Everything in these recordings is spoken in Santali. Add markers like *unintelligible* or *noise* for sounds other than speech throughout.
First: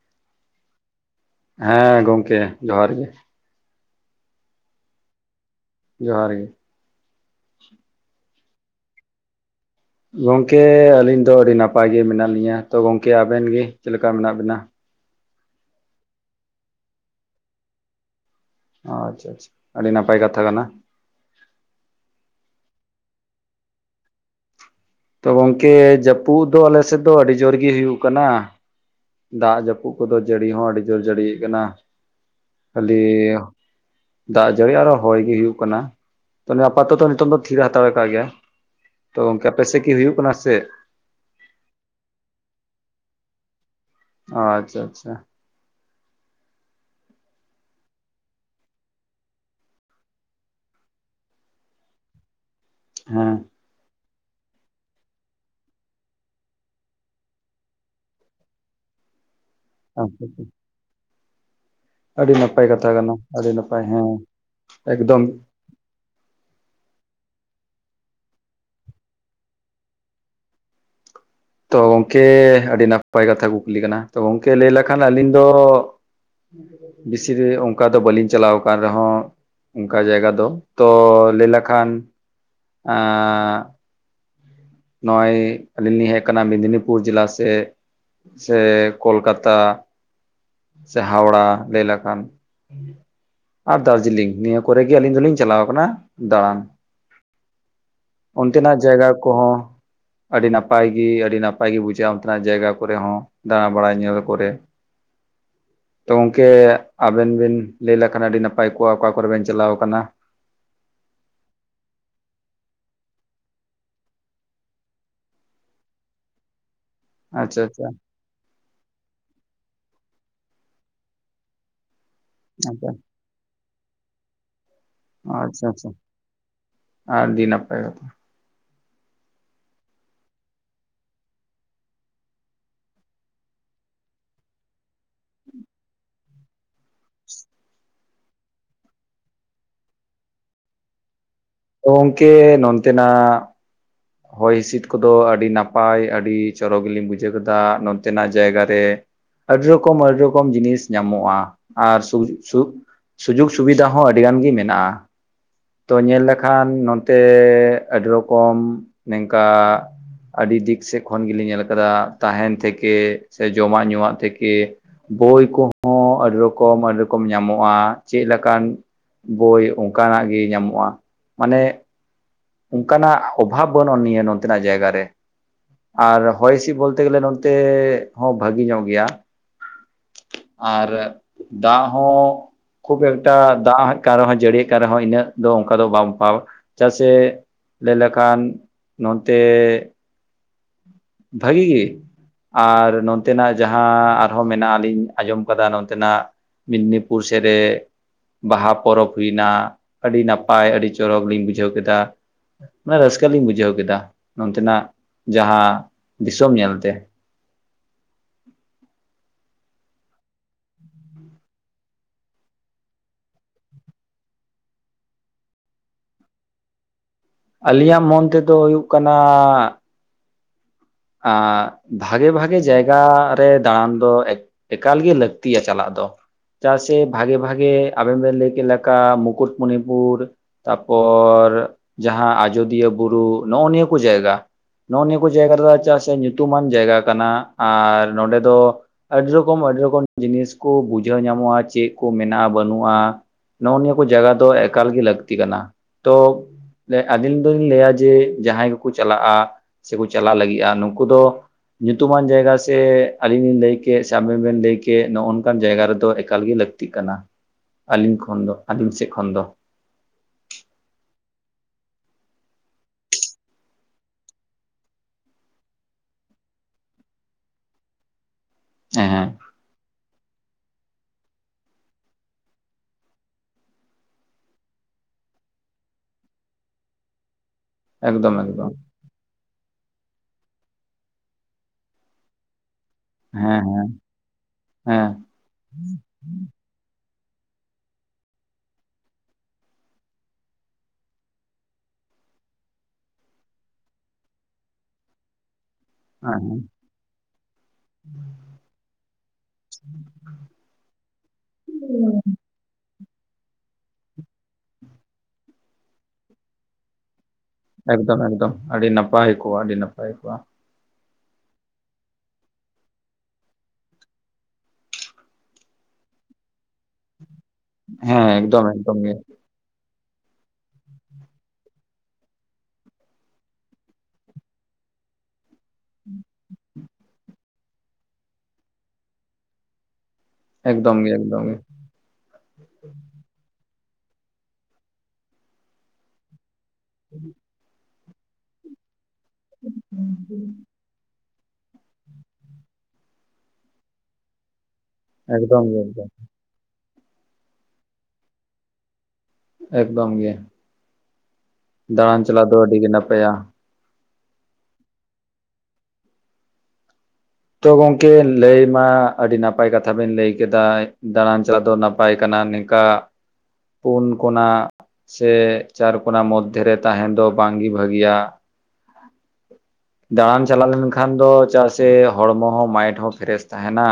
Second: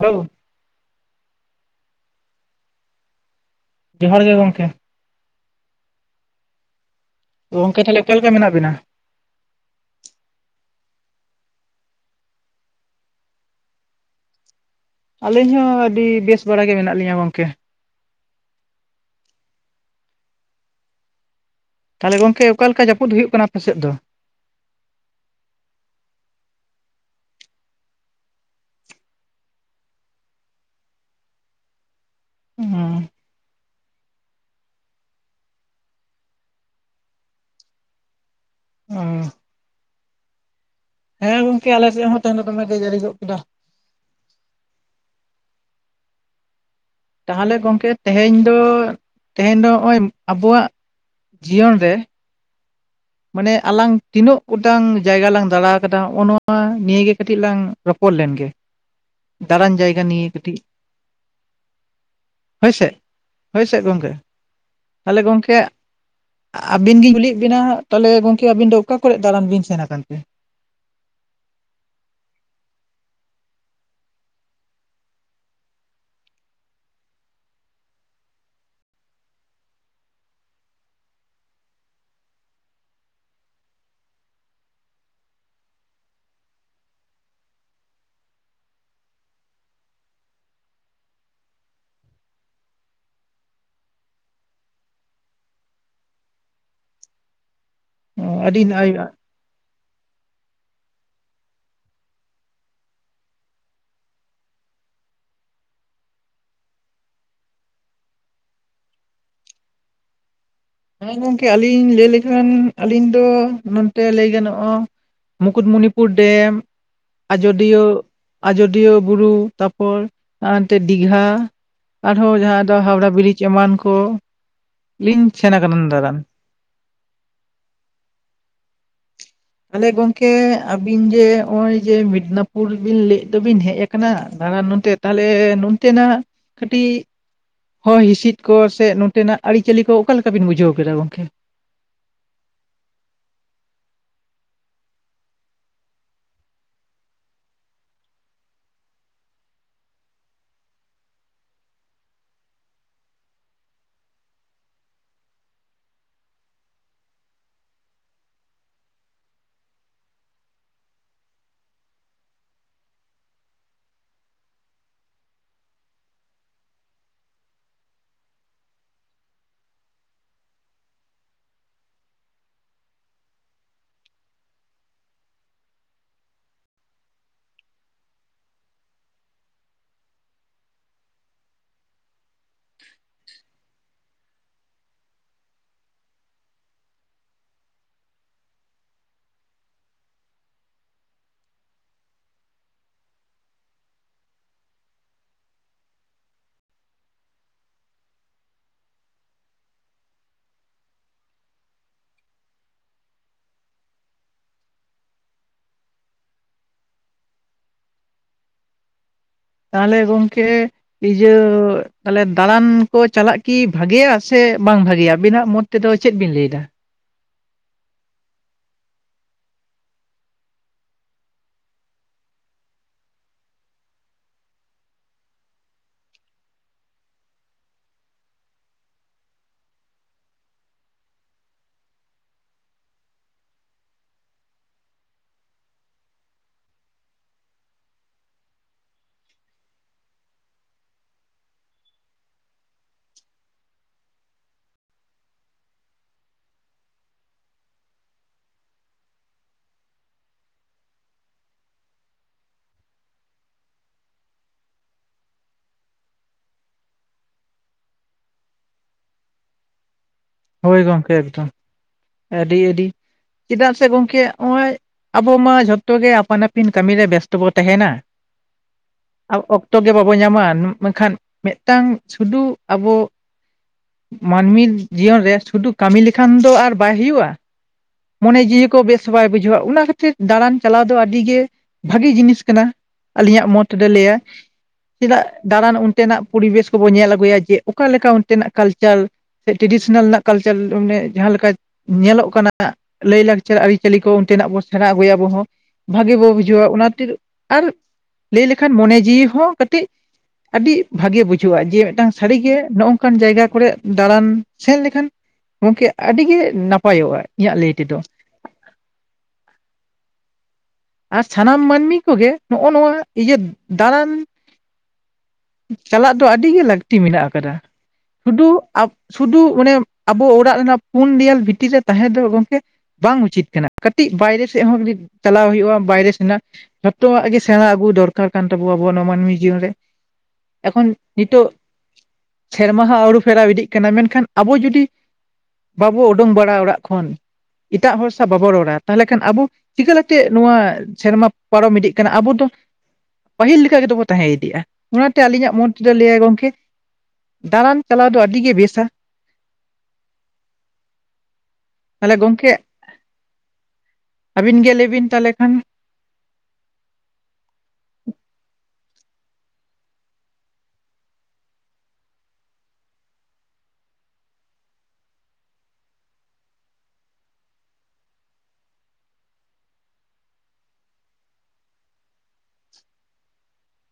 ᱦᱮᱞᱳ ᱦᱮᱸ ᱜᱚᱝᱠᱮ ᱡᱚᱦᱟᱨ ᱜᱮ᱾ ᱡᱚᱦᱟᱨ ᱜᱮ ᱜᱚᱢᱠᱮ᱾ ᱡᱚᱦᱟᱨ ᱜᱮ᱾ ᱛᱚ ᱜᱚᱢᱠᱮ ᱛᱟᱦᱚᱞᱮ ᱚᱠᱟᱞᱮᱠᱟ ᱢᱮᱱᱟᱜ ᱵᱤᱱᱟ? ᱜᱚᱢᱠᱮ ᱟᱹᱞᱤᱧ ᱫᱚ ᱟᱹᱰᱤ ᱱᱟᱯᱟᱭ ᱜᱮ ᱢᱮᱱᱟᱜ ᱞᱤᱧᱟᱹ ᱾ᱛᱚ ᱜᱚᱢᱠᱮ ᱟᱵᱮᱱ ᱜᱮ ᱪᱮᱫ ᱞᱮᱠᱟ ᱢᱮᱱᱟᱜ ᱵᱤᱱᱟ? ᱟᱹᱞᱤᱧ ᱦᱚᱸ ᱟᱹᱰᱤ ᱵᱮᱥ ᱵᱟᱲᱟ ᱜᱮ ᱢᱮᱱᱟᱜ ᱞᱤᱧᱟ ᱜᱚᱝᱠᱮ᱾ ᱚ ᱟᱪᱪᱷᱟ ᱟᱪᱪᱷᱟ ᱟᱹᱰᱤ ᱱᱟᱯᱟᱭ ᱠᱟᱛᱷᱟ ᱠᱟᱱᱟ᱾ ᱛᱟᱦᱚᱞᱮ ᱜᱚᱝᱠᱮ ᱚᱠᱟ ᱞᱮᱠᱟ ᱡᱟᱹᱯᱩᱫ ᱦᱩᱭᱩᱜ ᱠᱟᱱᱟ ᱟᱯᱮ ᱥᱮᱫ ᱫᱚ? ᱛᱚ ᱜᱚᱝᱠᱮ ᱡᱟᱹᱯᱩᱫ ᱫᱚ ᱟᱞᱮ ᱥᱮᱫ ᱫᱚ ᱟᱹᱰᱤ ᱡᱳᱨ ᱜᱮ ᱦᱩᱭᱩᱜ ᱠᱟᱱᱟ᱾ ᱫᱟᱜ ᱡᱟᱹᱯᱩᱫ ᱠᱚᱫᱚ ᱡᱟᱹᱲᱤ ᱦᱚᱸ ᱟᱹᱰᱤ ᱡᱳᱨ ᱡᱟᱹᱲᱤᱭᱮᱫ ᱠᱟᱱᱟ ᱠᱷᱟᱹᱞᱤ ᱫᱟᱜ ᱡᱟᱹᱲᱤ ᱟᱨᱚ ᱦᱚᱭ ᱜᱮ ᱦᱩᱭᱩᱜ ᱠᱟᱱᱟ ᱛᱚ ᱟᱯᱟᱛᱚᱛᱚ ᱱᱤᱛᱚᱜ ᱫᱚ ᱛᱷᱤᱨ ᱦᱟᱛᱟᱲ ᱠᱟᱜ ᱜᱮᱭᱟᱭ ᱾ ᱛᱚ ᱜᱚᱝᱠᱮ ᱟᱯᱮᱥᱮᱜ ᱠᱤ ᱦᱩᱭᱩᱜ ᱠᱟᱱᱟ ᱥᱮ? ᱦᱮᱸ ᱜᱚᱝᱠᱮ ᱟᱞᱮ ᱥᱮᱫ ᱦᱚᱸ ᱛᱮᱦᱮᱧ ᱫᱚ ᱫᱚᱢᱮ ᱜᱮ ᱡᱟᱹᱲᱤ ᱜᱚᱫ ᱠᱮᱫᱟ᱾ ᱟᱪᱪᱷᱟ-ᱟᱪᱪᱷᱟ ᱛᱟᱦᱚᱞᱮ ᱜᱚᱢᱠᱮ ᱛᱮᱦᱮᱸᱧ ᱫᱚ ᱛᱮᱦᱮᱧ ᱫᱚ ᱱᱚᱜ-ᱚᱭ ᱟᱵᱚᱣᱟᱜ ᱡᱤᱭᱚᱱ ᱨᱮᱼᱼ ᱦᱮᱸ ᱢᱟᱱᱮ ᱟᱞᱟᱝ ᱛᱤᱱᱟᱹᱜ ᱜᱚᱴᱟᱝ ᱡᱟᱭᱜᱟ ᱞᱟᱝ ᱫᱟᱬᱟ ᱠᱟᱫᱟ ᱦᱚᱸᱜ-ᱚ ᱱᱚᱣᱟ ᱱᱤᱭᱟᱹᱜᱮ ᱠᱟᱹᱴᱤᱡ ᱞᱟᱝ ᱨᱚᱯᱚᱲ ᱞᱮᱱᱜᱮ᱾ ᱫᱟᱬᱟᱱ ᱡᱟᱭᱜᱟ ᱱᱤᱭᱮ ᱟᱪᱪᱷᱟ ᱠᱟᱹᱴᱤᱡᱼᱼ ᱟᱹᱰᱤ ᱱᱟᱯᱟᱭ ᱠᱟᱛᱷᱟ ᱠᱟᱱᱟ ᱟᱹᱰᱤ ᱦᱳᱭᱥᱮ ᱱᱟᱯᱟᱭ ᱦᱮᱸ ᱜᱚᱝᱠᱮ ᱛᱟᱦᱚᱞᱮ ᱮᱠᱫᱚᱢ᱾ ᱜᱚᱝᱠᱮ ᱟᱹᱵᱤᱱ ᱜᱤᱧ ᱠᱩᱞᱤᱭᱮᱫ ᱵᱤᱱᱟᱜ ᱛᱟᱦᱚᱞᱮ ᱜᱚᱢᱠᱮ ᱟᱹᱵᱤᱱ ᱫᱚ ᱚᱠᱟ ᱠᱚᱨᱮᱫ ᱫᱟᱬᱟᱱ ᱵᱤᱱ ᱥᱮᱱᱠᱟᱱ ᱛᱮ? ᱛᱚ ᱜᱚᱝᱠᱮ ᱟᱹᱰᱤ ᱱᱟᱯᱟᱭ ᱠᱟᱛᱷᱟ ᱠᱩᱠᱞᱤ ᱠᱟᱱᱟ, ᱛᱚ ᱜᱚᱢᱠᱮ ᱞᱟᱹᱭ ᱞᱮᱠᱷᱟᱱ ᱟᱹᱞᱤᱧ ᱫᱚᱼᱼ ᱵᱮᱥᱤᱨᱮ ᱚᱱᱠᱟ ᱫᱚ ᱵᱟᱹᱞᱤᱧ ᱪᱟᱞᱟᱣ ᱠᱟᱱ ᱨᱮᱦᱚᱸᱼᱼ ᱚᱱᱠᱟ ᱡᱟᱭᱜᱟ ᱫᱚ ᱛᱚ ᱞᱟᱹᱭ ᱞᱮᱠᱷᱟᱱᱼᱼ ᱟᱸᱻ ᱱᱚᱜ-ᱚᱭ ᱟᱹᱞᱤᱧ ᱞᱤᱧ ᱦᱮᱡ ᱠᱟᱱᱟ ᱢᱮᱫᱽᱱᱤᱯᱩᱨ ᱡᱮᱞᱟ ᱥᱮᱫ᱾ ᱥᱮ ᱠᱳᱞᱠᱟᱛᱟ ᱥᱮ ᱦᱟᱣᱲᱟ ᱞᱟᱹᱭ ᱞᱮᱠᱷᱟᱱ᱾ ᱟᱨ ᱫᱟᱨᱡᱤᱞᱤᱝ ᱱᱤᱭᱟᱹ ᱠᱚᱨᱮ ᱜᱮ ᱟᱹᱞᱤᱧ ᱫᱚᱞᱤᱧ ᱪᱟᱞᱟᱣ ᱠᱟᱱᱟ ᱫᱟᱬᱟᱱ᱾ ᱚ ᱟᱹᱰᱤ ᱚᱱᱛᱮᱱᱟᱜ ᱱᱟᱭ ᱡᱟᱭᱜᱟ ᱠᱚᱦᱚᱸᱼᱼ ᱟᱹᱰᱤ ᱱᱟᱯᱟᱭ ᱜᱤ ᱟᱹᱰᱤ ᱱᱟᱯᱟᱭ ᱜᱤ ᱵᱩᱡᱷᱟᱹᱜ-ᱟ ᱚᱱᱛᱮᱱᱟᱜ ᱡᱟᱭᱜᱟ ᱠᱚᱨᱮ ᱦᱚᱸ ᱫᱟᱬᱟ ᱵᱟᱲᱟᱭ ᱧᱮᱞ ᱠᱚᱨᱮᱼᱼ *inaudible* ᱛᱚ ᱜᱚᱝᱠᱮ ᱟᱵᱮᱱ ᱵᱮᱱ ᱞᱟᱹᱭ ᱞᱮᱠᱷᱟᱱ ᱟᱹᱰᱤ ᱱᱟᱯᱟᱭ ᱠᱚᱜ-ᱟ ᱚᱠᱟ ᱠᱚᱨᱮ ᱵᱮᱱ ᱪᱟᱞᱟᱣ ᱠᱟᱱᱟ? ᱦᱮᱸ ᱜᱚᱝᱠᱮ ᱟᱹᱞᱤᱧ ᱞᱟᱹᱭ ᱞᱮᱠᱷᱟᱱ ᱟᱹᱞᱤᱧ ᱫᱚ ᱱᱚᱱᱛᱮ ᱞᱟᱹᱭ ᱜᱟᱱᱚᱜ-ᱟᱼᱼ ᱢᱩᱠᱩᱴᱢᱩᱱᱤ-ᱯᱩᱨ ᱰᱮᱢ, ᱟᱪᱪᱷᱟ ᱟᱡᱳᱫᱤᱭᱟᱹ ᱟᱪᱪᱷᱟ ᱟᱡᱳᱫᱤᱭᱟᱹ ᱵᱩᱨᱩ ᱛᱟᱯᱚᱨ ᱚᱱᱛᱮ ᱫᱤᱜᱷᱟ᱾ ᱟᱨᱦᱚᱸ ᱡᱟᱦᱟ ᱫᱚ ᱟᱪᱪᱷᱟ ᱦᱟᱣᱲᱟ ᱵᱤᱨᱤᱡᱽ ᱮᱢᱟᱱ ᱠᱚᱼᱼ ᱟᱪᱪᱷᱟ-ᱟᱪᱪᱷᱟ ᱟᱹᱰᱤ ᱱᱟᱯᱟᱭ ᱠᱟᱛᱷᱟ᱾ ᱟᱞᱮ ᱜᱚᱝᱠᱮ ᱟᱵᱤᱱ ᱡᱮ ᱱᱜᱭ ᱡᱮ ᱢᱤᱫᱱᱟᱯᱩᱨ ᱵᱤᱱ ᱞᱮᱜ ᱫᱚᱵᱤᱱ ᱦᱮᱡ ᱠᱟᱱᱟ ᱫᱟᱬᱟᱱ ᱱᱚᱛᱮᱼᱼ ᱛᱟᱞᱦᱮ ᱱᱚᱱᱛᱮᱱᱟᱜ ᱠᱟᱹᱴᱤᱡᱼᱼ *inaudible* ᱦᱚᱭ ᱦᱤᱸᱥᱤᱫ ᱠᱚ ᱥᱮ ᱱᱚᱛᱮᱱᱟᱜ ᱟᱹᱲᱤᱪᱟᱹᱲᱤ ᱠᱚ ᱚᱠᱟ ᱞᱮᱠᱟ ᱵᱤᱱ ᱵᱩᱡᱷᱟᱹᱣ ᱠᱮᱫᱟ ᱜᱚᱝᱠᱮ? ᱛᱚ ᱜᱚᱝᱠᱮ ᱱᱚᱱᱛᱮ ᱱᱟᱜᱼᱼ ᱦᱚᱭ ᱦᱤᱸᱥᱤᱫ ᱠᱚᱫᱚ ᱟᱹᱰᱤ ᱱᱟᱯᱟᱭ ᱟᱹᱰᱤ ᱪᱚᱨᱚᱠ ᱜᱮᱞᱤᱧ ᱵᱩᱡᱷᱟᱹᱣ ᱠᱮᱫᱟ ᱱᱚᱱᱛᱮᱱᱟᱜ ᱡᱟᱭᱜᱟ ᱨᱮᱼᱼ ᱟᱹᱰᱤ ᱨᱚᱠᱚᱢ ᱟᱹᱰᱤ ᱨᱚᱠᱚᱢ ᱡᱤᱱᱤᱥ ᱧᱟᱢᱚᱜ-ᱟ, ᱟᱨ *inaudible* ᱥᱩᱡᱳᱜᱽ ᱥᱩᱵᱤᱫᱟ ᱦᱚᱸ ᱟᱹᱰᱤ ᱜᱟᱱ ᱜᱤ ᱢᱮᱱᱟᱜ-ᱟ᱾ ᱛᱚ ᱧᱮᱞ ᱞᱮᱠᱷᱟᱱ ᱱᱚᱱᱛᱮ ᱟᱹᱰᱤ ᱨᱚᱠᱚᱢ ᱱᱮᱝᱠᱟᱼᱼ ᱟᱹᱰᱤ ᱫᱤᱠ ᱥᱮᱫ ᱠᱷᱚᱱ ᱜᱮᱞᱤ ᱧᱮᱞ ᱟᱠᱟᱫᱟ ᱛᱟᱦᱮᱱ ᱛᱷᱮᱠᱮ, ᱥᱮ ᱡᱚᱢᱟᱜ ᱧᱩᱣᱟᱜ ᱛᱷᱮᱠᱮᱼᱼ ᱵᱳᱭ ᱠᱚᱦᱚᱸ ᱟᱹᱰᱤ ᱨᱚᱠᱚᱢ ᱟᱹᱰᱤ ᱨᱚᱠᱚᱢ ᱧᱟᱢᱚᱜ-ᱟ ᱪᱮᱫ ᱞᱮᱠᱟᱱᱼᱼ ᱵᱳᱭ ᱚᱝᱠᱟᱱᱟᱜ ᱜᱤ ᱧᱟᱢᱚᱜ-ᱟ᱾ ᱢᱟᱱᱮᱼᱼ ᱚᱝᱠᱟᱱᱟᱜ ᱚᱵᱷᱟᱵᱽ ᱵᱟᱹᱱᱩᱜ ᱟ ᱱᱤᱭᱟᱹ ᱱᱚᱱᱛᱮᱱᱟᱜ ᱡᱟᱭᱜᱟ ᱨᱮ᱾ ᱟᱨ ᱦᱚᱭ ᱦᱤᱥᱤᱫ ᱵᱚᱞᱛᱮ ᱜᱮᱞᱮ ᱱᱚᱱᱛᱮ ᱦᱚᱸ ᱵᱷᱟᱹᱜᱤ ᱧᱚᱜ ᱜᱮᱭᱟ᱾ ᱟᱨ ᱫᱟᱜ ᱦᱚᱸᱼᱼ ᱠᱷᱩᱵ ᱮᱠᱴᱟ ᱫᱟᱜ ᱦᱮᱸᱜ ᱠᱟᱱ ᱨᱮᱦᱚᱸ ᱡᱟᱹᱲᱤᱭᱮᱫ ᱠᱟᱱ ᱨᱮᱦᱚᱸᱭ ᱤᱱᱟᱹᱜ ᱫᱚ ᱚᱝᱠᱟ ᱫᱚ ᱵᱟᱢ ᱯᱟᱞ, ᱪᱟᱜ ᱥᱮᱼᱼ ᱞᱮ ᱞᱮᱠᱷᱟᱱ ᱱᱚᱱᱛᱮᱼᱼ ᱵᱷᱟᱹᱜᱤ ᱜᱤᱼᱼ ᱟᱨ ᱱᱚᱱᱛᱮ ᱱᱟᱜ ᱡᱟᱦᱟᱸ ᱟᱨᱦᱚᱸ ᱢᱮᱱᱟ ᱟᱹᱞᱤᱧ ᱟᱸᱡᱚᱢ ᱠᱟᱫᱟ ᱱᱚᱱᱛᱮᱱᱟᱜᱼᱼ ᱢᱤᱫᱽᱱᱤᱯᱩᱨ ᱥᱮᱜ ᱨᱮᱼᱼ ᱵᱟᱦᱟ ᱯᱚᱨᱚᱵ ᱦᱩᱭᱱᱟ ᱟᱹᱰᱤ ᱱᱟᱯᱟᱭ ᱟᱹᱰᱤ ᱪᱚᱨᱚᱠ ᱞᱤᱧ ᱵᱩᱡᱷᱟᱹᱣ ᱠᱮᱫᱟ᱾ ᱢᱟᱱᱮ ᱨᱟᱹᱥᱠᱟᱹ ᱞᱤᱧ ᱵᱩᱡᱷᱟᱹᱣ ᱠᱮᱫᱟ ᱱᱚᱱᱛᱮᱱᱟᱜ ᱡᱟᱦᱟᱸ ᱫᱤᱥᱚᱢ ᱧᱮᱞᱛᱮ᱾ ᱛᱟᱦᱞᱮ ᱜᱚᱝᱠᱮᱼᱼ ᱤᱡᱟᱹ ᱛᱟᱞᱦᱮ ᱫᱟᱬᱟᱱ ᱠᱚ ᱪᱟᱞᱟᱜ ᱠᱤ ᱵᱷᱟᱜᱮᱭᱟ ᱥᱮ ᱵᱟᱝ ᱵᱷᱟᱜᱮᱭᱟ ᱟᱹᱵᱤᱱᱟᱜ ᱢᱚᱛᱼᱼ ᱛᱮᱫᱚ ᱪᱮᱫ ᱵᱤᱱ ᱞᱟᱹᱭ ᱮᱫᱟ? ᱟᱹᱞᱤᱧᱟᱜ ᱢᱚᱱ ᱛᱮᱫᱚ ᱦᱩᱭᱩᱜ ᱠᱟᱱᱟᱻ ᱵᱷᱟᱜᱮ ᱵᱷᱟᱜᱮ ᱡᱟᱭᱜᱟ ᱨᱮ ᱫᱟᱬᱟᱱ ᱫᱚᱼᱼ ᱮᱠᱟᱞ ᱜᱮ ᱞᱟᱹᱠᱛᱤᱭᱟ ᱪᱟᱞᱟᱜ ᱫᱚ᱾ ᱪᱟ ᱥᱮ ᱵᱷᱟᱜᱮ ᱵᱷᱟᱜᱮ ᱟᱵᱮᱱ ᱵᱮᱱ ᱞᱟᱹᱭ ᱠᱮ ᱞᱟᱠᱟ ᱢᱩᱠᱩᱴᱢᱩᱱᱤ ᱯᱩᱨ ᱛᱟᱯᱚᱨ ᱡᱟᱦᱟᱸ ᱟᱡᱫᱤᱭᱟᱹ ᱵᱩᱨᱩ ᱱᱚᱜ-ᱚ ᱱᱤᱭᱟᱹ ᱠᱚ ᱡᱟᱭᱜᱟ᱾ ᱱᱚᱜ-ᱚ ᱱᱤᱭᱟᱹ ᱠᱚ ᱡᱟᱭᱜᱟ ᱨᱮᱫᱚ ᱪᱟᱜ ᱥᱮ ᱧᱩᱛᱩᱢᱟᱱ ᱡᱟᱭᱜᱟ ᱠᱟᱱᱟ᱾ ᱟᱨ ᱱᱚᱸᱰᱮ ᱫᱚ ᱟᱹᱰᱤ ᱨᱚᱠᱚᱢ ᱟᱹᱰᱤ ᱨᱚᱠᱚᱢ ᱡᱤᱱᱤᱥ ᱠᱩ ᱵᱩᱡᱷᱟᱹᱣ ᱧᱟᱢᱚᱜ-ᱟ ᱪᱮᱫ ᱠᱩ ᱢᱮᱱᱟᱜ-ᱟ ᱵᱟᱹᱱᱩᱟ᱾ ᱱᱚᱜ-ᱚ ᱱᱤᱭᱟᱹ ᱠᱚ ᱡᱟᱭᱜᱟ ᱫᱚ ᱮᱠᱟᱞ ᱜᱮ ᱞᱟᱹᱠᱛᱤ ᱠᱟᱱᱟ᱾ ᱛᱚ ᱟᱹᱞᱤᱧ ᱫᱩᱞᱤᱧ ᱞᱟᱹᱭᱟ ᱡᱮ ᱡᱟᱦᱟᱸᱭ ᱠᱚᱠᱚ ᱪᱟᱞᱟᱜ-ᱟ ᱥᱮᱠᱚ ᱪᱟᱞᱟᱜ ᱞᱟᱹᱜᱤᱟ ᱱᱩᱠᱩ ᱫᱚ ᱧᱩᱛᱩᱢᱟᱱ ᱡᱟᱭᱜᱟ ᱥᱮ ᱟᱞᱤᱧ ᱞᱤᱧ ᱞᱟᱹᱭ ᱠᱮ ᱥᱮ ᱟᱵᱮᱱ ᱵᱮᱱ ᱞᱟᱹᱭ ᱠᱮᱫ ᱱᱚᱜ ᱚᱱᱠᱟᱱ ᱡᱟᱭᱜᱟ ᱨᱮᱫᱚ ᱮᱠᱟᱞ ᱜᱮ ᱞᱟᱹᱠ ᱛᱤ ᱠᱟᱱᱟ ᱟᱹᱞᱤᱧ ᱠᱷᱚᱱ ᱫᱚ ᱟᱹᱞᱤᱧ ᱥᱮᱫ ᱠᱷᱚᱱ ᱫᱚ᱾ ᱦᱳᱭ ᱜᱚᱢᱠᱮ ᱮᱠᱫᱚᱢ ᱟᱹᱰᱤ ᱟᱹᱰᱤ ᱪᱮᱫᱟᱜ ᱥᱮ ᱜᱚᱝᱠᱮ ᱚᱭ ᱟᱵᱚ ᱢᱟ ᱡᱷᱚᱛᱚ ᱜᱮ ᱟᱯᱟᱱ ᱟᱹᱯᱤᱱ ᱠᱟᱹᱢᱤ ᱨᱮ ᱵᱮᱥᱛᱚ ᱵᱚ ᱛᱟᱦᱮᱱᱟ᱾ ᱦᱮᱸ ᱦᱮᱸ *unintelligible* ᱚᱠᱛᱚ ᱜᱮ ᱵᱟᱵᱚ ᱧᱟᱢᱟ ᱢᱮᱝᱠᱷᱟᱱ ᱢᱮᱫᱴᱟᱝ ᱥᱩᱫᱩ ᱟᱵᱚ ᱢᱟᱱᱢᱤ ᱡᱤᱭᱚᱱ ᱨᱮ ᱥᱩᱫᱩ ᱠᱟᱹᱢᱤ ᱞᱮᱠᱷᱟᱱ ᱫᱚ ᱟᱨ ᱵᱟᱭ ᱦᱩᱭᱩᱜᱟ ᱮᱠᱫᱚᱢ ᱢᱚᱱᱮ ᱡᱤᱣᱤ ᱮᱠᱫᱚᱢ ᱠᱚ ᱵᱮᱥ ᱵᱟᱭ ᱵᱩᱡᱷᱟᱹᱣᱟ ᱚᱱᱟ ᱠᱷᱟᱹᱛᱤᱨ ᱫᱟᱬᱟᱱ ᱪᱟᱞᱟᱣ ᱫᱚ ᱟᱹᱰᱤ ᱜᱮ ᱵᱷᱟᱜᱤ ᱡᱤᱱᱤᱥ ᱠᱟᱱᱟ᱾ ᱟᱹᱞᱤᱧᱟᱜ ᱦᱮᱸ ᱢᱚᱛ ᱛᱮᱫᱚ ᱞᱟᱹᱭᱟ ᱦᱮᱸ ᱦᱮᱸ ᱪᱮᱫᱟᱜ ᱫᱟᱬᱟᱱ ᱚᱱᱛᱮ ᱱᱟᱜ ᱯᱚᱨᱤᱵᱮᱥ ᱠᱚᱵᱚᱱ ᱧᱮᱞ ᱟᱹᱜᱩᱭᱟ ᱡᱮ ᱚᱠᱟ ᱞᱮᱠᱟ ᱚᱱᱛᱮ ᱱᱟᱜ ᱠᱟᱞᱪᱟᱨ᱾ ᱴᱨᱮᱰᱤᱥᱚᱱᱟᱞ ᱨᱮᱱᱟᱜ ᱠᱟᱞᱪᱟᱞ ᱢᱟᱱᱮ ᱡᱟᱦᱟᱸ ᱞᱮᱠᱟ ᱧᱮᱞᱚᱜ ᱠᱟᱱᱟ ᱞᱟᱹᱭᱼᱞᱟᱠᱪᱟᱨ ᱟᱹᱨᱤᱪᱟᱹᱞᱤ ᱠᱚ ᱚᱱᱛᱮᱱᱟᱜ ᱵᱚᱱ ᱥᱮᱬᱟ ᱟᱹᱜᱩᱭᱟ ᱟᱵᱚ ᱦᱚᱸ᱾ ᱵᱷᱟᱜᱤ ᱵᱚ ᱦᱮᱸ ᱵᱩᱡᱷᱟᱹᱣᱟ ᱚᱱᱟ ᱠᱷᱛᱤᱨ ᱟᱨ ᱞᱟᱹᱭ ᱞᱮᱠᱷᱟᱱ ᱢᱚᱱᱮ ᱡᱤᱣᱤ ᱦᱚᱸ ᱠᱟᱹᱴᱤᱡ ᱟᱹᱰᱤ ᱵᱷᱟᱜᱮ ᱵᱩᱡᱷᱟᱹᱜᱼᱟ ᱡᱮ ᱢᱤᱫᱴᱟᱝ ᱥᱟᱹᱨᱤ ᱜᱮ ᱱᱚᱜ ᱚᱱᱠᱟᱱ ᱡᱟᱭᱜᱟ ᱠᱚᱨᱮ ᱫᱟᱬᱟᱱ ᱥᱮᱱ ᱞᱮᱠᱷᱟᱱ ᱜᱚᱝᱠᱮ ᱟᱹᱰᱤ ᱜᱮ ᱱᱟᱯᱟᱭᱚᱜᱼᱟ᱾ ᱤᱧᱟᱹᱜ ᱞᱟᱹᱭ ᱛᱮᱫᱚ ᱮᱠᱫᱚᱢ ᱮᱠᱫᱚᱢ ᱟᱹᱰᱤ ᱱᱟᱯᱟᱭ ᱠᱚᱜᱼᱟ, ᱟᱹᱰᱤ ᱱᱟᱯᱟᱭ ᱠᱚᱜᱼᱟ᱾ ᱟᱨ ᱥᱟᱱᱟᱢ ᱢᱟᱹᱱᱢᱤ ᱠᱚᱜᱮ ᱱᱚᱜᱼᱚ ᱱᱚᱣᱟ ᱤᱭᱟᱹ ᱫᱟᱬᱟᱱ ᱪᱟᱞᱟᱜ ᱫᱚ ᱟᱹᱰᱤ ᱜᱮ ᱞᱟᱹᱠᱛᱤ ᱢᱮᱱᱟᱜ ᱟᱠᱟᱫᱟ ᱦᱮᱸ ᱥᱩᱫᱩ ᱮᱠᱫᱚᱢ ᱟ ᱮᱠᱫᱚᱢ ᱜᱮ ᱥᱩᱫᱩ ᱚᱱᱮ ᱟᱵᱚ ᱚᱲᱟᱜ ᱨᱮᱱᱟᱜ ᱯᱩᱱ ᱫᱮᱭᱟᱞ ᱵᱷᱤᱛᱤᱨ ᱨᱮ ᱛᱟᱦᱮᱸ ᱫᱚ ᱜᱚᱝᱠᱮ ᱵᱟᱝ ᱩᱪᱤᱛ ᱠᱟᱱᱟ ᱠᱟᱹᱴᱤᱡ ᱵᱟᱭᱨᱮ ᱥᱮᱫ ᱦᱚᱸ ᱪᱟᱞᱟᱣ ᱦᱩᱭᱩᱜᱼᱟ᱾ ᱵᱟᱭᱨᱮ ᱥᱮᱱᱟᱜ ᱡᱷᱚᱛᱚᱣᱟᱜ ᱜᱮ ᱥᱮᱬᱟ ᱟᱹᱜᱩ ᱫᱚᱨᱠᱟᱨ ᱠᱟᱱ ᱛᱟᱵᱚ ᱟᱵᱚᱣᱟᱜ ᱱᱚᱣᱟ ᱢᱟᱱᱢᱤ ᱡᱤᱭᱚᱱ ᱨᱮ᱾ ᱮᱠᱷᱚᱱ ᱮᱠᱫᱚᱢ ᱜᱮ ᱮᱠᱫᱚᱢ ᱱᱤᱛᱚᱜ ᱜᱮ ᱥᱮᱨᱢᱟᱦᱟ ᱟᱹᱨᱩ ᱯᱷᱮᱨᱟᱣ ᱤᱫᱤᱜ ᱠᱟᱱᱟ ᱢᱮᱱᱠᱷᱟᱱ ᱟᱵᱚ ᱡᱩᱫᱤ ᱵᱟᱵᱚ ᱩᱰᱩᱝ ᱵᱟᱲᱟ ᱚᱲᱟᱜ ᱠᱷᱚᱱ ᱮᱴᱟᱜ ᱦᱚᱲ ᱥᱟᱶ ᱵᱟᱵᱚ ᱨᱚᱲ-ᱟ ᱛᱟᱦᱚᱞᱮ ᱠᱷᱟᱱ ᱟᱵᱚ ᱪᱤᱠᱟᱹ ᱞᱮᱟᱛᱮ ᱱᱚᱣᱟ ᱥᱮᱨᱢᱟ ᱯᱟᱨᱚᱢ ᱤᱫᱤᱜ ᱠᱟᱱᱟ ᱟᱵᱚ ᱫᱚ ᱯᱟᱹᱦᱤᱞ ᱞᱮᱠᱟ ᱜᱮᱫᱵᱚ ᱛᱟᱦᱮᱸ ᱤᱫᱤᱜᱼᱟ᱾ ᱚᱱᱟᱛᱮ ᱟᱹᱞᱤᱧᱟᱜ ᱮᱠᱫᱚᱢ ᱢᱚᱱ ᱜᱮ ᱛᱮᱫᱚ ᱮᱠᱫᱚᱢ ᱞᱟᱹᱭᱟᱭ ᱜᱚᱢᱠᱮ ᱫᱟᱬᱟᱱ ᱪᱟᱞᱟᱣ ᱫᱚ ᱟᱹᱰᱤᱜᱮ ᱵᱮᱥᱟ᱾ ᱮᱠᱫᱚᱢ ᱜᱮ, ᱛᱟᱦᱚᱞᱮ ᱫᱟᱬᱟᱱ ᱪᱟᱞᱟᱜ ᱜᱚᱝᱠᱮ ᱫᱚ ᱟᱹᱰᱤ ᱜᱮ ᱱᱟᱯᱟᱭᱟ᱾ ᱟᱹᱵᱤᱱ ᱜᱮ ᱞᱟᱹᱭᱵᱤᱱ ᱛᱟᱦᱚᱞᱮ ᱠᱷᱟᱱ᱾ ᱛᱚ ᱜᱚᱝᱠᱮ ᱞᱟᱹᱭ ᱢᱟ ᱟᱹᱰᱤ ᱱᱟᱯᱟᱭ ᱠᱟᱛᱷᱟ ᱵᱮᱱ ᱞᱟᱹᱭ ᱠᱮᱫᱟ ᱫᱟᱬᱟᱱ ᱪᱟᱞᱟᱜ ᱫᱚ ᱱᱟᱯᱟᱭ ᱠᱟᱱᱟ, ᱱᱤᱝᱠᱟ ᱯᱩᱱ ᱠᱚᱱᱟᱜ ᱥᱮ ᱪᱟᱨ ᱠᱚᱱᱟᱜ ᱢᱚᱫᱽᱫᱷᱮ ᱨᱮ ᱛᱟᱦᱮᱱ ᱫᱚ ᱵᱟᱝ ᱜᱮ ᱵᱷᱟᱹᱜᱤᱭᱟ᱾ ᱫᱟᱬᱟᱱ ᱪᱟᱞᱟᱣ ᱞᱮᱱᱠᱷᱟᱱ ᱫᱚ ᱪᱟᱜ ᱥᱮ ᱦᱚᱲᱢᱚ ᱦᱚᱸ ᱢᱟᱭᱤᱱᱰ ᱦᱚᱸ ᱯᱷᱨᱮᱥ ᱛᱟᱦᱮᱱᱟ᱾